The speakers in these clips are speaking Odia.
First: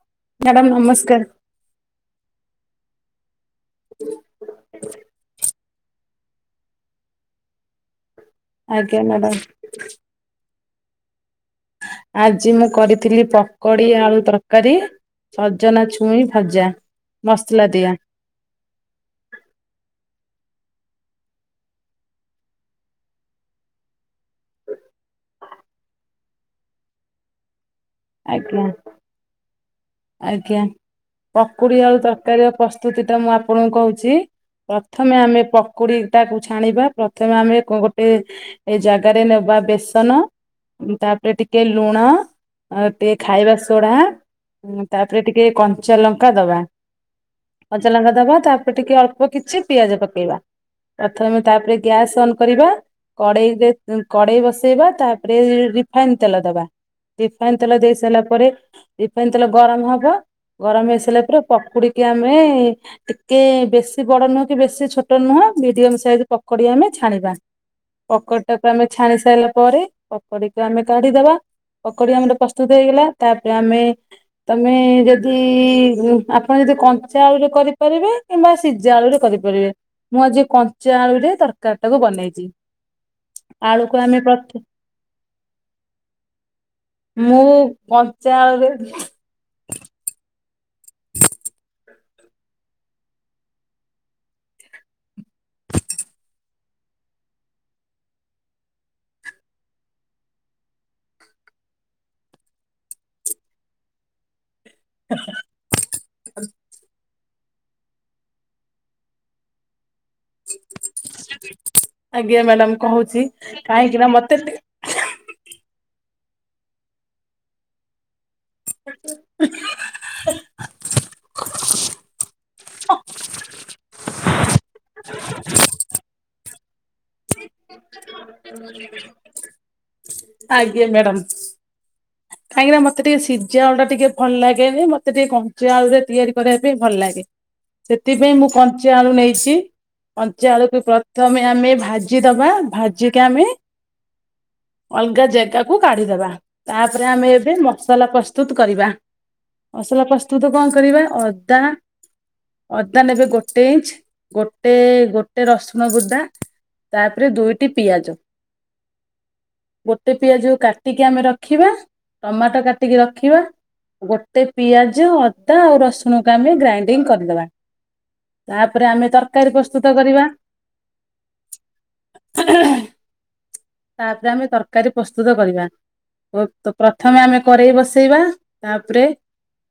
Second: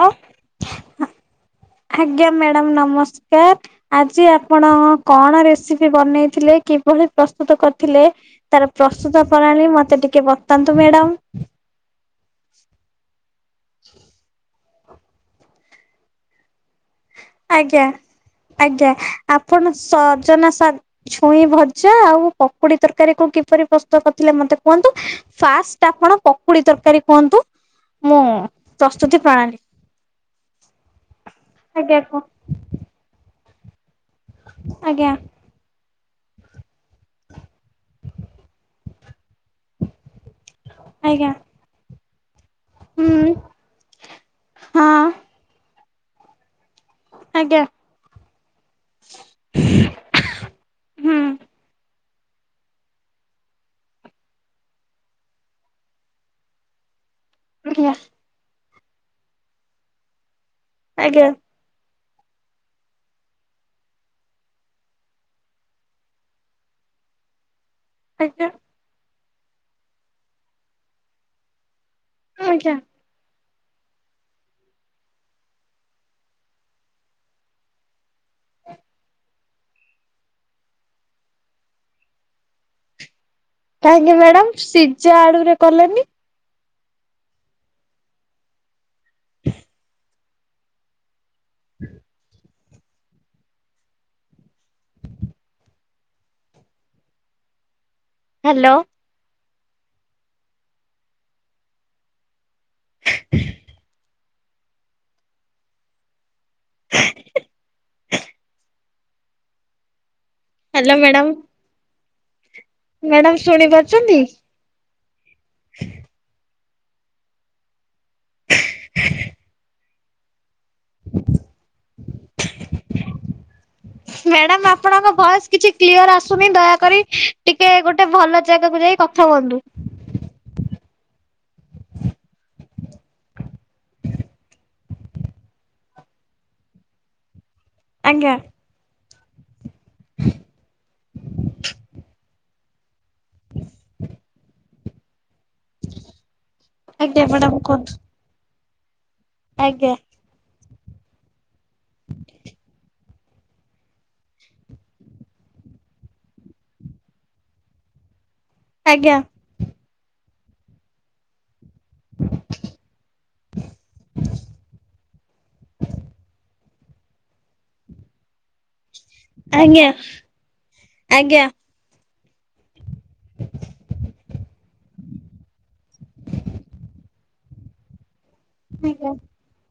ହଁ। ମ୍ୟାଡ଼ାମ ନମସ୍କାର। ଆଜ୍ଞା ମ୍ୟାଡାମ ନମସ୍କାର, ଆଜି ଆପଣ କଣ ରେସିପି ବନେଇଥିଲେ କିଭଳି ପ୍ରସ୍ତୁତ କରିଥିଲେ। ତାର ଆଜ୍ଞା ପ୍ରସ୍ତୁତ ମ୍ୟାଡାମ ପ୍ରଣାଳୀ ମତେ ଟିକେ ବତାନ୍ତୁ ମ୍ୟାଡାମ। ଆଜି ମୁଁ କରିଥିଲି ପକୋଡି ଆଳୁ ତରକାରୀ ସଜନା ଛୁଇଁ ଭଜା। ମସଲା ଆଜ୍ଞା ଦିଆ ଆଜ୍ଞା ଆପଣ ସଜନା ସା ଛୁଇଁ ଭଜା ଆଉ ପକୁଡି ତରକାରୀ କ କିପରି ପ୍ରସ୍ତୁତ କରିଥିଲେ ମତେ କୁହନ୍ତୁ। ଫାଷ୍ଟ ଆପଣ ପକୁଡି ତରକାରୀ କୁହନ୍ତୁ। ମୁଁ ଆଜ୍ଞା ପ୍ରସ୍ତୁତି ପ୍ରଣାଳୀ ଆଜ୍ଞା ପକୁଡି ତର୍ ଆଜ୍ଞା କୁହ ତରକାର ପ୍ରସ୍ତୁତି ଟା ମୁଁ ଆପଣଙ୍କୁ କୋହୁଚି ଆଜ୍ଞା ପ୍ରଥମେ ଆମେ ପକୁଡି ଟାକୁ ଛାଣିବା ପ୍ରଥମେ ଆମେ ଗୋଟେ ଏ ଜାଗାରେ ନେବା ବେସନ। ଆଜ୍ଞା ତାପରେ ଟିକେ ଲୁଣ। ଆଉ ଟିକେ ହୁଁ ଖାଇବା ସୋଢା ହଁ ତାପରେ ଟିକେ କଞ୍ଚା ଲଙ୍କା ଦବା। ଆଜ୍ଞା। କଞ୍ଚା ଲଙ୍କା ଦବା ତାପରେ ଟିକେ ଅଳ୍ପ କିଛି ପିଆଜ ପକେଇବା। ହୁଁ ପ୍ରଥମେ ତାପରେ ଗ୍ୟାସ୍ ଅନ୍ କରିବା। କଡ଼େଇରେ କଡେଇ ବସେଇବା ତାପରେ ରିଫାଇନ ତେଲ ଦବା। ରିଫାଇନ୍ ତେଲ ଆଜ୍ଞା ଦେଇ ସାରିଲା ପରେ ରିଫାଇନ୍ ତେଲ ଗରମ ହବ ଗରମ ହେଇ ସାରିଲା ଆଜ୍ଞା ପରେ। ପକୁଡିକି ଆମେ ଟିକେ ବେଶୀ ବଡ ନୁହଁ କି ବେଶୀ ଛୋଟ ନୁହଁ ମିଡିୟମ ସାଇଜ ପକୋଡି ଆମେ ଛାଣିବା। [inaudible] ପକୋଡି ଟାକୁ ଆମେ ଛାଣି ସାରିଲା ପରେ ପକୋଡିକି ଆମେ କାଢିଦବା। ପକଡି ଆମର ଆଜ୍ଞା। ପ୍ରସ୍ତୁତ ହେଇଗଲା ତାପରେ ଆମେ ତମେ ଯଦି ଆପଣ ଯଦି କଞ୍ଚା ଆଳୁରେ କରିପାରିବେ କିମ୍ବା ସିଝା ଆଳୁ ରେ କରିପାରିବେ ମୁଁ ଆଜି କଞ୍ଚା ଆଳୁରେ ତରକାରୀ ଟାକୁ ବନେଇଥିଲି। କାହିଁକି ମ୍ୟାଡାମ ସିଝା ଆଡୁରେ କଲେନି? ମୁଁ କଞ୍ଚା ଅଳୁରେ [inaudible] ହ ହ୍ୟାଲୋ। ଆ୍ଛା ହ୍ୟାଲୋ ମ୍ୟାଡ଼ାମ। ଆଜ୍ଞା ମ୍ୟାଡାମ କହୁଛି ଶୁଣି କାହିଁକି ନା ପାରୁଛନ୍ତି? ମତେ ମ୍ୟାଡାମ ଆପଣଙ୍କ ଭଏସ କିଛି କ୍ଲିୟର ଆସୁନି ଦୟାକରି ଟିକେ ଗୋଟେ ଭଲ ଜାଗାକୁ ଯାଇ କଥା ହୁଅନ୍ତୁ। ଆଜ୍ଞା ମ୍ୟାଡ଼ାମ। ହଁ କାହିଁକିନା ମତେ ଟିକେ ସିଝା ଟା ଆଳୁ ଟା ଟିକେ ଭଲ ଲାଗେନି। ମତେ ଟିକେ କଞ୍ଚା ଆଳୁରେ ତିଆରି କରିବା ପାଇଁ ଭଲ ଲାଗେ। ଆଜ୍ଞା ସେଥିପାଇଁ ମୁଁ କଞ୍ଚା ଆଳୁ ନେଇଛି। କଞ୍ଚା ଆଳୁକୁ ପ୍ରଥମେ ଆମେ ଭାଜି ଦବା ଭାଜିକି ଆମେ ଅଲଗା ଜାଗା କୁ କାଢିଦବା ତା ପରେ ଆଜ୍ଞା ଆମେ ଏବେ ମ୍ୟାଡାମ କୁହନ୍ତୁ ମସଲା ପ୍ରସ୍ତୁତ କରିବା। ଆଜ୍ଞା ମସଲା ପ୍ରସ୍ତୁତ କଣ କରିବା ଅଦା ଅଦ ଅଦା ନେବେ ଗୋଟେ ଇଞ୍ଚ ଗୋଟେ ଗୋଟେ ରସୁଣ ଗୁଦା। ତା ପରେ ଦୁଇଟି ପିଆଜ। ଆଜ୍ଞା। ଗୋଟେ ପିଆଜ କୁ କାଟିକି ଆମେ ରଖିବା। ଟମାଟୋ କାଟିକି ରଖିବା। ଗୋଟେ ପିଆଜ ଅଦା ଆଉ ରସୁଣକୁ ଆମେ ଗ୍ରାଇନ୍ ଦିଙ୍କ କରିଦବା। ତା ପରେ ଆମେ ତରକାରୀ ଆଜ୍ଞା ପ୍ରସ୍ତୁତ କରିବା ଆଜ୍ଞା। ତା ପରେ ଆମେ ତର ତରକାରୀ ପ୍ରସ୍ତୁତ କରିବା। ଓ ପ୍ରଥମେ ଆମେ କରେଇ ବସେଇବା। ତା ପରେ ଆଜ୍ଞା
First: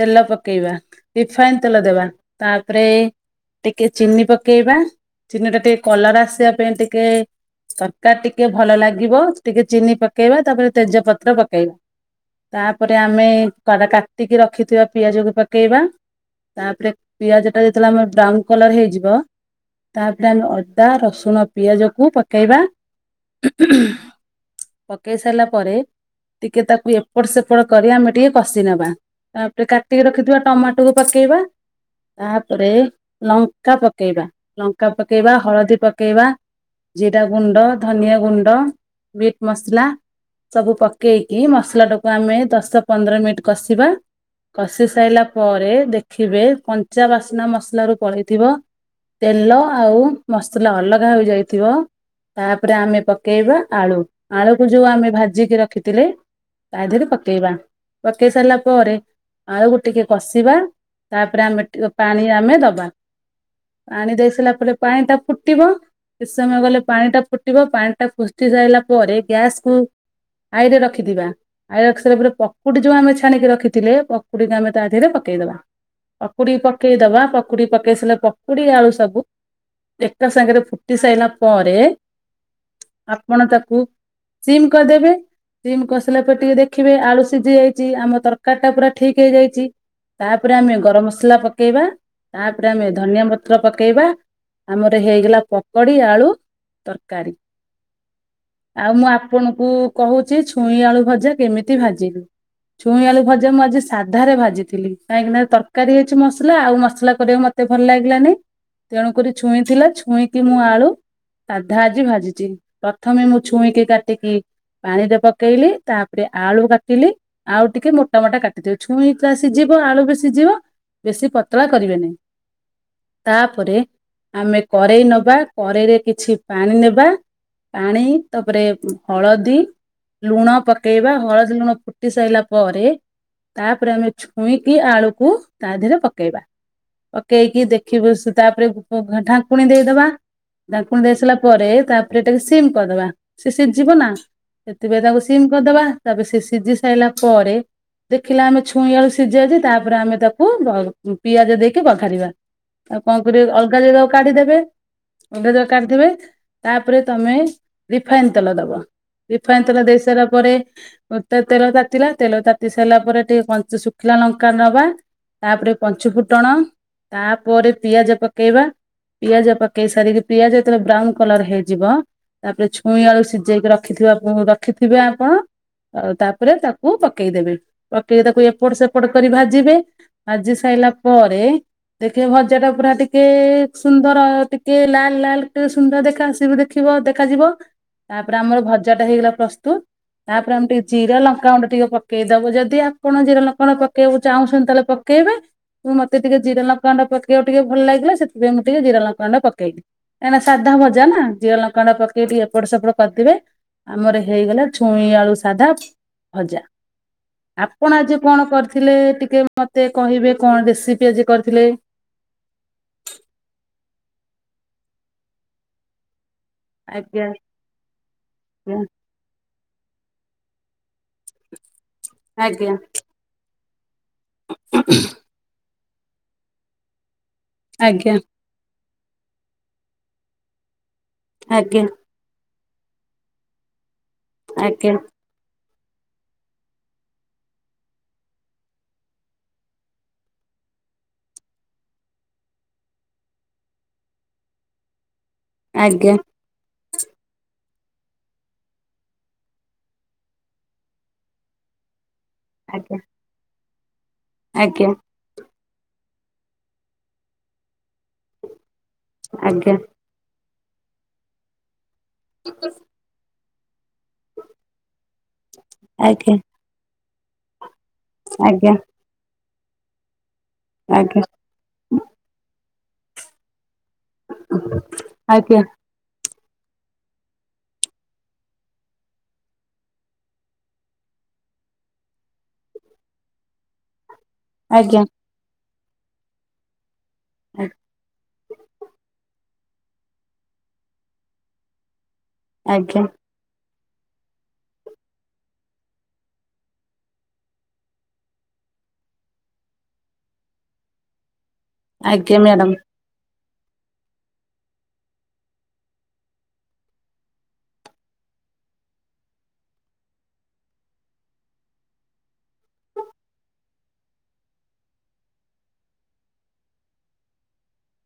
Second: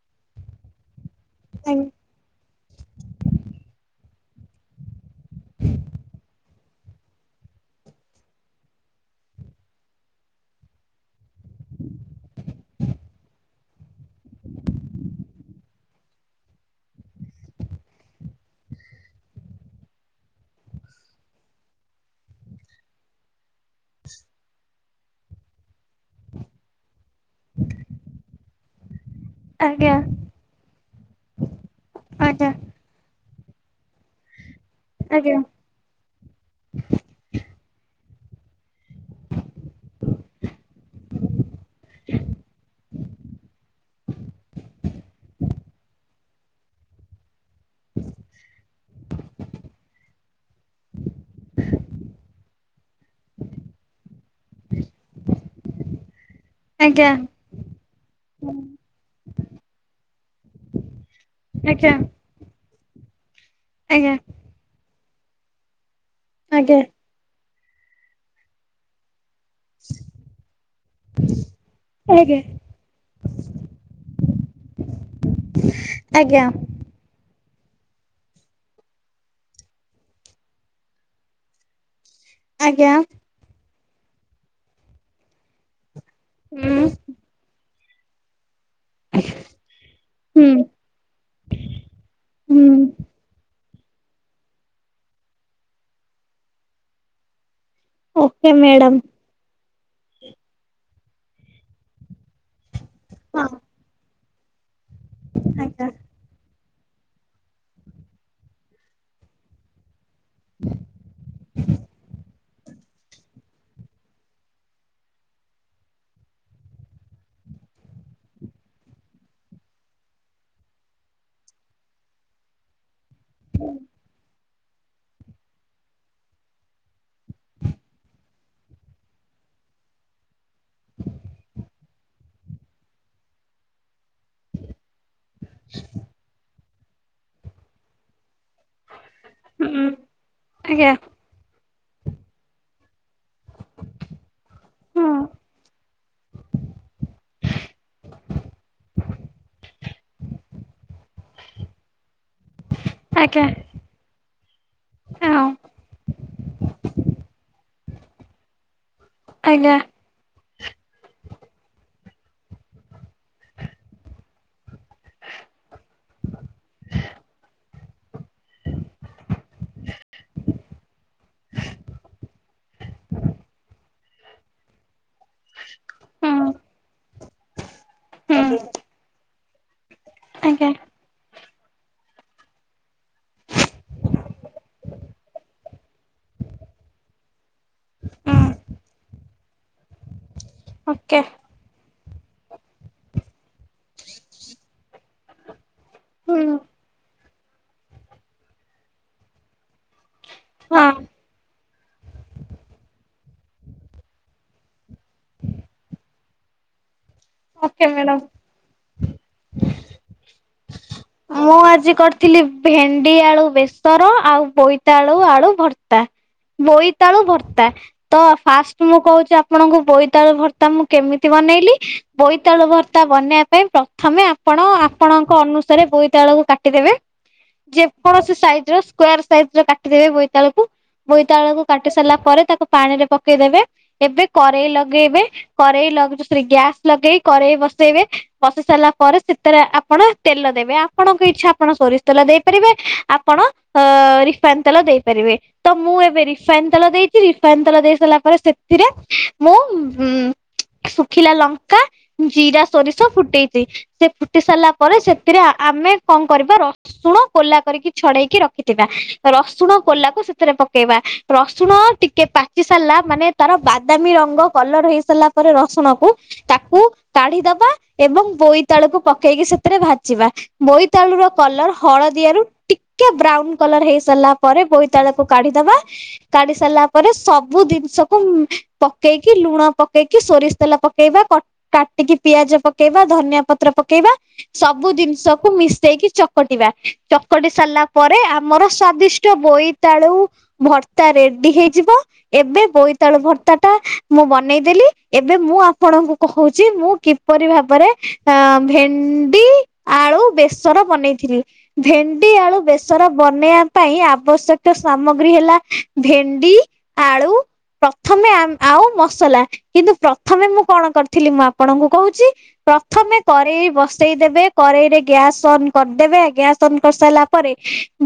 ତେଲ ପକେଇବା ରିଫାଇନ ଆଜ୍ଞା ତେଲ ଦେବା। ତା ପରେ ଟିକେ ଚିନି ପକେଇବା ଚିନି ଟା ଟିକେ କଲର ଆସିବା ତା ପାଇଁ ଟିକେ ତରକାରୀ ଟିକେ ଭଲ ଲାଗିବ। ଟିକେ ଚିନି ପକେଇବା ତା ପରେ ତେଜପତ୍ର ପକେଇବା। ତା ପରେ ଆମେ କ-କାଟିକି ରଖିଥିବା ପିଆଜକୁ ପକେଇବା। ତା ପରେ ପିଆଜ ଟା ଯେତେବେଳେ ଆମର ବ୍ରାଉନ କଲର ହେଇଯିବ। ତାପରେ ଆମେ ଅଦା, ରସୁଣ, ପିଆଜକୁ ପକେଇବା। ପକେଇ ସାରିଲା ପରେ ଟିକେ ତାକୁ ଏପଟ ସେପଟ କରି ଆମେ ଟିକେ କଷି ନେବା। ତା ପରେ ଆଜ୍ଞା କାଟିକି ରଖିଥିବା ଟମା ଟୁକୁ ପକେଇବା ଆଜ୍ଞା ଆଜ୍ଞା ତା ଆଜ୍ଞା ପରେ ଲଙ୍କା ପକେଇବା। ଲଙ୍କ ଙ୍କା ପକେଇବା ଆଜ୍ଞା ହଳଦୀ ପକେଇବା। ଜିରା ଗୁଣ୍ଡ, ଧନିଆ ଗୁଣ୍ଡ ମିଟ୍ ମସଲା। ସବୁ ପକେଇକି ମସଲାଟାକୁ ଆମେ ଦଶ ପନ୍ଦର ମିନିଟ୍ କଷିବା। କଷି ସାରିଲା ପରେ ଦେଖିବେ କଞ୍ଚା ବାସ୍ନା ମସଲା ରୁ ପଳେଇଥିବ। ତେଲ ଆଉ ମସଲା ଅଲଗା ହୋଇଯାଇଥିବ। ତା ପରେ ଆମେ ପକେଇବା ଆଳୁ ଆଳୁକୁ ଯୋଉ ଆମେ ଭାଜିକି ରଖିଥିଲେ। ତା ଧେରେ ପକେଇବା। ପକେଇ ସାରିଲା ପରେ ଆଳୁକୁ ଟିକେ କଷିବା ତା ପରେ ଆମେ ଟିକେ ପାଣି ଆମେ ଦବା। ଆଜ୍ଞା ପାଣି ଦେଇ ସାରିଲା ପରେ ପାଣି ଟା ଫୁଟିବ। କିଛି ସମୟ ଗଲେ ପାଣି ଟା ଫୁଟିବ। ପାଣି ଟା ଫୁଟି ସାରିଲା ପରେ ଗ୍ୟାସ୍ କୁ ହାଇରେ ରଖିଥିବା। ହାଇ ରଖିସରିଲା ପରେ ପକୁଡି ଯୋଉ ଆମେ ଛାଣିକି ରଖିଥିଲେ ପକୁଡିକୁ ଆମେ ତା ଦେହରେ ପକେଇଦବା। ଆଜ୍ଞା ପକୁଡି କୁ ପକେଇଦବା ପକୁଡି ପକେଇ ସାରିଲା ପକୁଡି ଆଳୁ ସବୁ ଏକା ସାଙ୍ଗରେ ଫୁ ଫୁଟି ସାଇଲା ପରେ ଆଜ୍ଞା। ମାନେ ତାକୁ ସିମ୍ କରିଦେବେ ସିମ୍ କରିସାରିଲା ପରେ ଟିକେ ହୁଁ ଦେଖିବେ। ଆଳୁ ସିଝି ଯାଇ ଆମ ତରକାରୀ ଟା ପୁରା ଠିକ ହେଇଯାଇଚି। ହୁଁ ତାପରେ ଆମେ ଗରମ ମସଲା ପକେଇବା ହୁଁ ତାପରେ ଆମେ ଧନିଆ ପତ୍ର ପକେଇବା ଆମର ହେଇଗଲା ପକୋଡି ଆଳୁ ତରକାରୀ ଓକେ ଆଉ ମ୍ୟାଡ଼ାମ ମୁଁ ଆପଣ ଙ୍କୁ କହୁଛି ଛୁଇଁ ଆଳୁ ଭଜା କେମିତି ଭାଜିଲୁ ଛୁଇଁ ଆଳୁ ଭଜା ହଁ ମୁଁ ଆଜି ଅଧାରେ ଭାଜିଥିଲି କାହିଁକିନା ଆଜ୍ଞା ତରକାରୀ ମସଲା ଆଉ ମସଲା କରିବାକୁ ମତେ ଭଲ ଲାଗି ଲାନି ତେଣୁ କରି ଛୁଇଁ ଥିଲା ଛଇଁ କି ମୁଁ ଆଳୁ ସାଧା ଆଜି ଭାଜିଛି ପ୍ରଥମେ ମୁଁ ଛୁଇଁକି କାଟିକି ପାଣିରେ ପକେଇଲି ତାପରେ ଆଳୁ କାଟିଲି ଆଉ ଟିକେ ମୋଟା ମୋଟା କାଟିଦେଲି ଛୁଇଁ ତ ସିଝିବ ଆଳୁ ବି ସିଝିବ ବେଶୀ ପତଳା କରିବେ ନାହିଁ ତାପରେ ଆମେ କରେଇ ନ ପରେ କରେଇରେ କିଛି ପାଣି ନେବା ପାଣି ତାପରେ ହଳଦୀ ଲୁଣ ପକେଇବା ହଳଦୀ ଲୁଣ ଫୁଟି ସାରିଲା ପରେ ତାପରେ ଆମେ ଛୁଇଁକି ଆଳୁ କୁ ତା ଦେିହରେ ପକେଇବା ପକେଇକି ଦେଖିବୁ ତାପରେ ଢାଙ୍କୁଣି ହୁଁ ଦେଇଦବା ଆଜ୍ଞା ଡାଙ୍କୁଣି ଦେଇ ସାରିଲା ପରେ ତାପରେ ଟେ ସିମ୍ କରିଦବା ସିମ ସିଝ ଯିବ ନା ସେଥିପାଇଁ ହୁଁ ତାକୁ ସିମ କରିଦବା ତାପରେ ସେ ସିଝି ସାରିଲା ପରେ ଦେଖିଲା ଆମେ ଛୁଇଁ ଆେଳୁ ସିଝି ଯାଇଛି ତାପରେ ଆମେ ତାକୁ ପିଆଜ ଦେଇକି ପଖାରିବା ଆଉ କଣ ଆଜ୍ଞା କର ଅଲଗା ଜାଗାକୁ କାଢିଦେବେ ହଁ ଓଧେ ଦରକାରଥିବେ ତାପରେ ତମେ ରିଫାଇନ ତେଲ ଦବ ରିଫାଇନ ଆଜ୍ଞା ତେଲ ଦେଇ ସାରିଲା ପରେ ମତେ ତେଲ ତାତିଲା ତେଲ ତାତି ସାରିଲା ପରେ ଟିକେ ଶୁଖିଲା ଲଙ୍କା ନବା ତାପରେ ପଞ୍ଚୁ ଫୁଟଣ ତାପରେ ପିଆଜ ପକେଇବା ପିଆଜ ପକେଇ କେଇ ସାରିକି ପିଆଜ ହେଇତେବେ ବ୍ରାଉନ କଲର ହେଇଯିବ ତାପରେ ଛଇଁ ଆଳୁ ସିଝେଇକି ରଖ ରଖିଥିବା ରଖିଥିବେ ଆପଣ ଆଉ ହୁଁ ତାପରେ ତାକୁ ପକେଇଦେବେ ପକେଇକି ତାକୁ ହୁଁ ଏପଟ ସେପଟ କରି ଭାଜିବେ ଭାଜି ଆଜ୍ଞା ସାରିଲା ପରେ ଦେଖେ ଭଜା ଟା ପୁରା ଟିକେ ସୁନ୍ଦର ଟେ କିଏ ଲାଲ ଲାଲ କେ ସୁନ୍ଦର ଦେଖା ଆସିବ ଦେଖିବ ଦେଖାଯିବ ତାପରେ ହୁଁ ଆମର ଭଜା ଟା ହେଇଗଲା ପ୍ରସ୍ତୁତ ତାପରେ ଆମେ ଟିକେ ଜିରା ଓକେ ଲଙ୍କା ଗୁଣ୍ଡ ଟିକେ ପକେଇଦବୁ ଯଦି ଆପଣ ଜିରା ଲଙ୍କା ଗୁଣ୍ଡ ପକେଇବାକୁ ଚାହୁଁଛନ୍ତି ତାହେଲେ ପକେଇବେ ତ ମତେ ଟିକେ ହୁଁ ଜିରା ଲଙ୍କା ଗୁଣ୍ଡ ପକେଇବାକୁ ଟିକେ ଭଲ ଲାଗିଲା ସେଥିପାଇଁ ମୁଁ ଟିକେ ଜିରା ଲଙ୍କା ଗୁଣ୍ଡ ପକେଇ କାହିଁକ ସାଧା ହଁ ଭଜା ନା ଜିରା ଲଙ୍କା ଲଙ୍କା ଗୁଣ୍ଡ ପକେଇକି ଏପଟ ସେପଟ କରିଦିବେ ଆମର ହେଇଗଲା ଛୁଇଁ ଆଳୁ ସାଧା ଭଜା ଓକେ ଆପଣ ଆଜି ମ୍ୟାଡ଼ାମ। କଣ କରିଥିଲେ ଟିକେ ମତେ କହିବେ କଣ ରେସିପି ଆଜି ମୁଁ କରିଥିଲେ? ଆଜି କରିଥିଲ ଥିଲି ଭେଣ୍ଡି ଆଳୁ ବେସର ଆଉ ବୋଇତାଳୁ ଆଳୁ ଭର୍ତ୍ତା ବୋଇତାଳୁ ଆଜ୍ଞା ଭର୍ତ୍ତା ତ ଫାଷ୍ଟ ମୁଁ କହୁଛି ଆପଣଙ୍କୁ ବୋଇତାଳୁ ଭର୍ତ୍ତା ମୁଁ କେମିତି ବନେଇଲି ବୋଇତାଳୁ ଆଜ୍ଞା ଭର୍ତ୍ତା ବନେଇବା ପାଇଁ ପ୍ରଥମେ ଆପଣ ଆପଣଙ୍କ ଅନୁସାରେ ବୋଇତାଳକୁ କାଟିଦେବେ ଆଜ୍ଞା ଯେକୌଣସି ସାଇଜ ର ାର ସାଇଜରେ କାଟିଦେବେ ବୋଇତାଳ କକୁ ବୋଇତାଳୁକୁ ଆଜ୍ଞା କାଟି ସାରିଲା ପରେ ତାକୁ ପାଣି ରେ ପକେଇଦେବେ ଏବେ କରେେଇ ଲଗେଇବେ କରେଇ ଲଗଛ ସେଠ ଗ୍ୟାସ୍ ଲଗେଇ କରେେଇ ବସେଇବେ ବସେଇ ସାରିଲା ପରେ ସେଥିରେ ଆପଣ ତେଲ ଦେବେ ଆପଣଙ୍କ ଇଚ୍ଛା ଆପଣ ସୋରିଷ ତେଲ ଦେଇପାରିବେ ଆପଣ ଅ ରିଫାଇନ୍ ତେଲା ଦେଇପାରିବେ ତ ମୁଁ ଆଜ୍ଞା ଏବେ ରିଫାଇନ ତେଲ ଦେଇଛି ରିଫାଇନ ତେଲ ଦେଇ ସାରିଲା ପରେ ସେଥିରେ ମୁଁ ଶୁଖିଲା ଲଙ୍କା ଜିରା ଆଜ୍ଞା ସୋରିଷ ଫୁଟେଇଛି ସେ ଫୁଟି ସାରିଲା ଆଜ୍ଞା ପରେ ସେଥିରେ ଆମେ କଣ କରିବା ରସୁଣ କୋଲା କରିକି ଛଡେଇକି ରଖିଥିବା ଆଜ୍ଞା ରସୁଣ କୋଲାକୁ ସେଥିରେ ପକେଇବା ରସୁଣ ଟିକେ ପାଚି ସାରିଲା ମାନେ ତାର ବାଦାମୀ ରଙ୍ଗ କଲର ହେଇ ସାରିଲା ପରେ ରସୁଣ କୁ ଆଜ୍ଞା ତାକୁ କ କାଢିଦବା ଏବଂ ଆଜ୍ଞା ବୋଇତାଳୁକୁ ପକେଇକି ସେଥିରେ ଭାଜିବା ବୋଇତାଳୁର କଲର ହଳଦିଆରୁ ଟିକେ ବ୍ରାଉନ କଲର ହେଇସାରିଲା ପରେ ବୋଇତାଳୁକୁ ଆଜ୍ଞା କାଢିଦବା। କାଢି ସାରିଲା ପରେ ସବୁ ଜିନିଷକୁ ପକେଇକି ଲୁଣ ପକେଇକି ସୋରିଷ ତେଲ ପକେଇବା। କାଟିକି ପିଆଜ ପକେଇବା ଧନିଆ ପତ୍ର ପକେଇବା। ଆଜ୍ଞା ସବୁ ଆଜ୍ଞା ଜିନିଷକୁ ମିଶେଇକି ଚକଟିବା। ଚକଟି ସାରିଲା ପରେ ଆମର ସ୍ଵାଦିଷ୍ଟ ବୋଇ ବୋଇତାଳୁ ଭର୍ତ୍ତା ରେଡି ହେଇଯିବ ଏବେ ଆଜ୍ଞା ଆଜ୍ଞା ଆଜ୍ଞା ବୋଇତାଳୁ ଭର୍ତ୍ତା ଟା ମୁଁ ବନେଇଦେଲି ଏବେ ମୁଁ ଆପଣଙ୍କୁ କହୁଛି ମୁଁ କିପରି ଭାବରେ କହୁଛି ଭେଣ୍ଡି ଆଳୁ ବେସର ବନେଇଥିଲି ଭେଣ୍ଡି ଆଜ୍ଞା ଆଳୁ ମ୍ୟାଡ଼ାମ ବେସର ର ବନେଇବା ପାଇଁ ଆବଶ୍ୟକ ସାମଗ୍ରୀ ହେଲା ଭେଣ୍ଡି, ଆଳୁ, ପ୍ରଥମେ ଆଉ ମସଲା କିନ୍ତୁ ପ୍ରଥମେ ମୁଁ କଣ କରିଥିଲି ମୁଁ ଆପଣଙ୍କୁ କହୁଛି। ପ୍ରଥମେ କରେଇ ବ ଦେବେ କରେେଇରେ ଗ୍ୟାସ ଅନ୍ କରିଦେବେ ଗ୍ୟାସ ଅନ୍ କରିସାରିଲା ପରେ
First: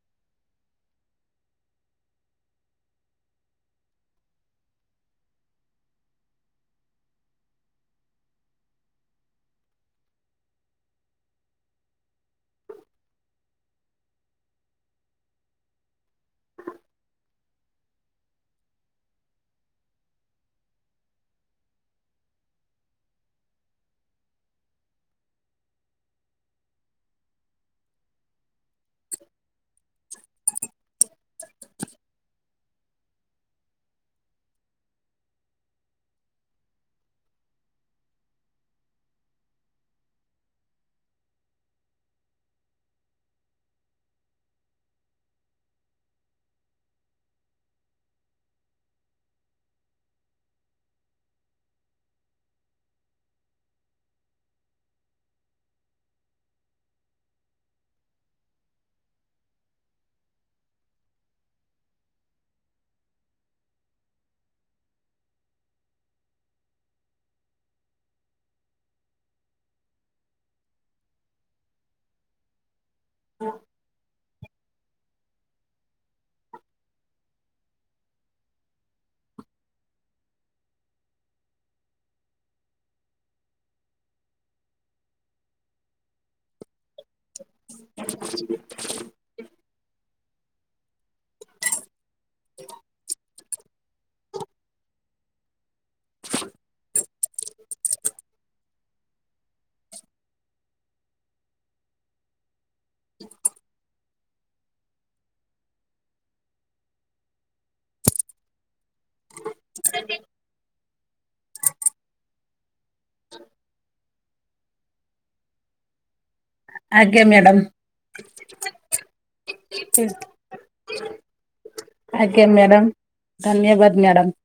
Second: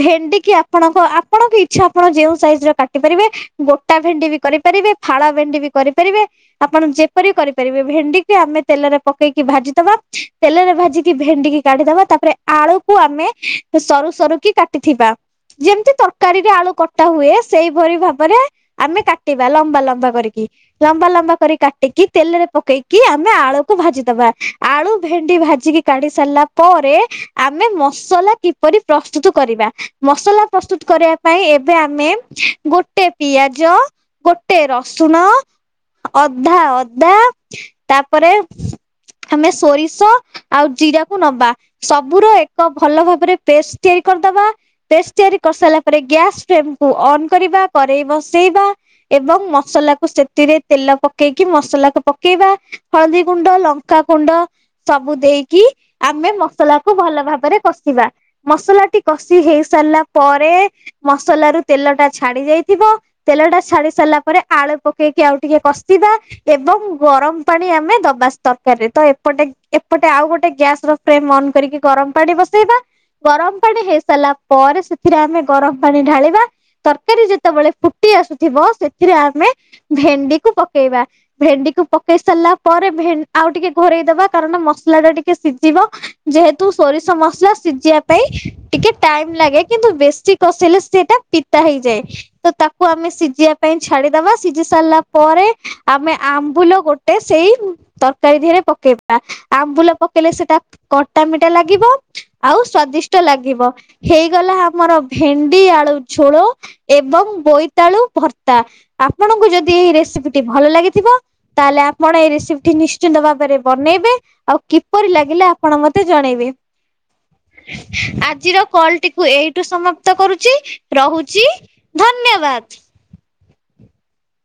ଭେଣ୍ଡି କିି ଆପଣଙ୍କ ଆପଣଙ୍କ ଇଚ୍ଛା ଆପଣ ଯେଉଁ ସାଇଜରେ କାଟି ପାରିବେ। ଗୋଟା ଭେଣ୍ଡି ବି କରିପାରିବେ ଫାଳ ଭେଣ୍ଡି ବି କରିପାରିବେ। ଆପଣ ଯେପରି କରିପାରିବେ ଭେଣ୍ଡିକୁ ଆମେ ତେଲରେ ପକେଇକି ଭାଜିଦବା ତେଲରେ ଭାଜିିକି ଭେଣ୍ଡିକି କାଢିଦବା ତାପରେ ଆଳୁକୁ ଆମେ ସରୁ ସରୁ କି କାଟିଥିବା। ଯେମିତି ତରକାରୀରେ ଆଳୁ କଟା ହୁଏ ସେଇପରି ଭାବରେ ଆମେ କାଟିବା ଲମ୍ବା ଲମ୍ବା କରିକି ଲମ୍ବା ଲମ୍ବା କରି କାଟିକି ତେଲରେ ପକେଇକି ଆମେ ଆଳୁକୁ ଭାଜିଦବା ଆଳୁ ଭେଣ୍ଡି ଭାଜି କାଢି ସାରିଲା ପରେ ଆମେ ମସଲା କିପରି ପ୍ରସ୍ତୁତ କରିବା। ମସଲା ପ୍ରସ୍ତୁତ କରିବା ପାଇଁ ଏବେ ଆମେ ଗୋଟେ ପିଆଜ, ଗୋଟେ ରସୁଣ, ଅଧା ଅଦା ତାପରେ ଆମେ ସୋରିଷ ଆଉ ଜିରାକୁ ନବା ସବୁର ଏକ ଭଲ ଭାବରେ ପେଷ୍ଟ ତିଆରି କରିଦବା। ପେଷ୍ଟ ତିଆରି କରିସାରିଲା ପରେ ଗ୍ୟାସ ଫ୍ରେମକୁ ଅନ କରିବା କରେଇ ବସେଇବା। ଏବଂ ମସଲାକୁ ସେଥିରେ ତେଲ ପକେଇକି ମସଲାକୁ ପକେଇବା। ହଳଦୀ କୁଣ୍ଡ, ଲଙ୍କା କୁଣ୍ଡ ସବୁ ଦେଇ କି ଆମେ ମସଲା କୁ ଭଲ ଭାବରେ କଷିବା। ମସଲା ଟି କଷି ହେଇ ସାରିଲା ପରେ ମସଲା ରୁ ତେଲ ଟା ଛାଡି ଯାଇଥିବ ତେଲ ଟା ଛାଡି ସାରିଲା ପରେ ଆଳୁ ପକେଇକି ଆଉ ଟିକେ କଷିବା ଏବଂ ଗରମ ପାଣି ଆମେ ଦବା ତରକାରୀ ରେ ତ ଏପଟେ ଏପଟେ ଆଉ ଗୋଟେ ଏ ଗ୍ୟାସ ର ଫ୍ରେମ୍ ଅନ୍ କରିକି ଗରମ ପାଣି ବସେଇବା ଗରମ ପାଣି ହେଇସାରିଲା ପରେ ସେଥିରେ ଆମେ ଗରମ ପାଣି ଢାଳିବା ତରକାରୀ ଯେତେବେଳେ ଫୁଟି ଆସୁଥିବ ସେଥିରେ ଆମେ ଭେଣ୍ଡି କୁ ପକେଇବା ଭେଣ୍ଡି କୁ ପକେଇ ସାରିଲା ପରେ ଆଉ ଟିକେ ଘୋରେଇଦବା କାରଣ ମସଲା ଟା ଟିକେ ଟିକେ ସିଝିବ ଯେହେତୁ ସୋରିଷ ମସଲା ସିଝିବା ପାଇଁ ଟିକେ ଟାଇମ ଲାଗେ କିନ୍ତୁ ବେଶୀ କଷେଇଲେ ସେଟା ପିତା ହେଇଯାଏ। ତ ତାକୁ ଆମେ ସିଝିବା ପାଇଁ ଛାଡିଦବା ସିଝି ସାରିଲା ପରେ ଆମେ ଆମ୍ବୁଲ ଗୋଟେ ସେଇ ତରକାରୀ ଧିଏରେ ପକେଇବା ଆମ୍ବୁଲ ହେଲେ ସେଟା କଟା ମିଟା ଲାଗିବ। ଆଉ ସ୍ଵାଦିଷ୍ଟ ଲାଗିବ ହେଇଗଲା ଆମର ଭେଣ୍ଡି ଆଳୁ ଝୋଳ। ଏବଂ ବୋଇତାଳୁ ଭର୍ତ୍ତା ଆପଣଙ୍କୁ ଯଦି ଏଇ ରେସିପି ଟି ଭଲ ଲାଗିଥିବ। ତାହେଲେ ଆପଣ ଏଇ ରେସିପି ଟି ନିଶ୍ଚିନ୍ତ ଭାବରେ ବନେଇବେ ଆଉ କିପରି ଲାଗିଲା ଆପଣ ମତେ ଜଣେଇବେ? ଆଜ୍ଞା ମ୍ୟାଡ଼ାମ। ଆଜିର କଲ ଟିକୁ ଏଇଠୁ ସମାପ୍ତ କରୁଛି ରହୁଛି? ଆଜ୍ଞା ଧନ୍ୟବାଦ। ମ୍ୟାଡ଼ାମ ଧନ୍ୟବାଦ ମ୍ୟାଡ଼ମ୍।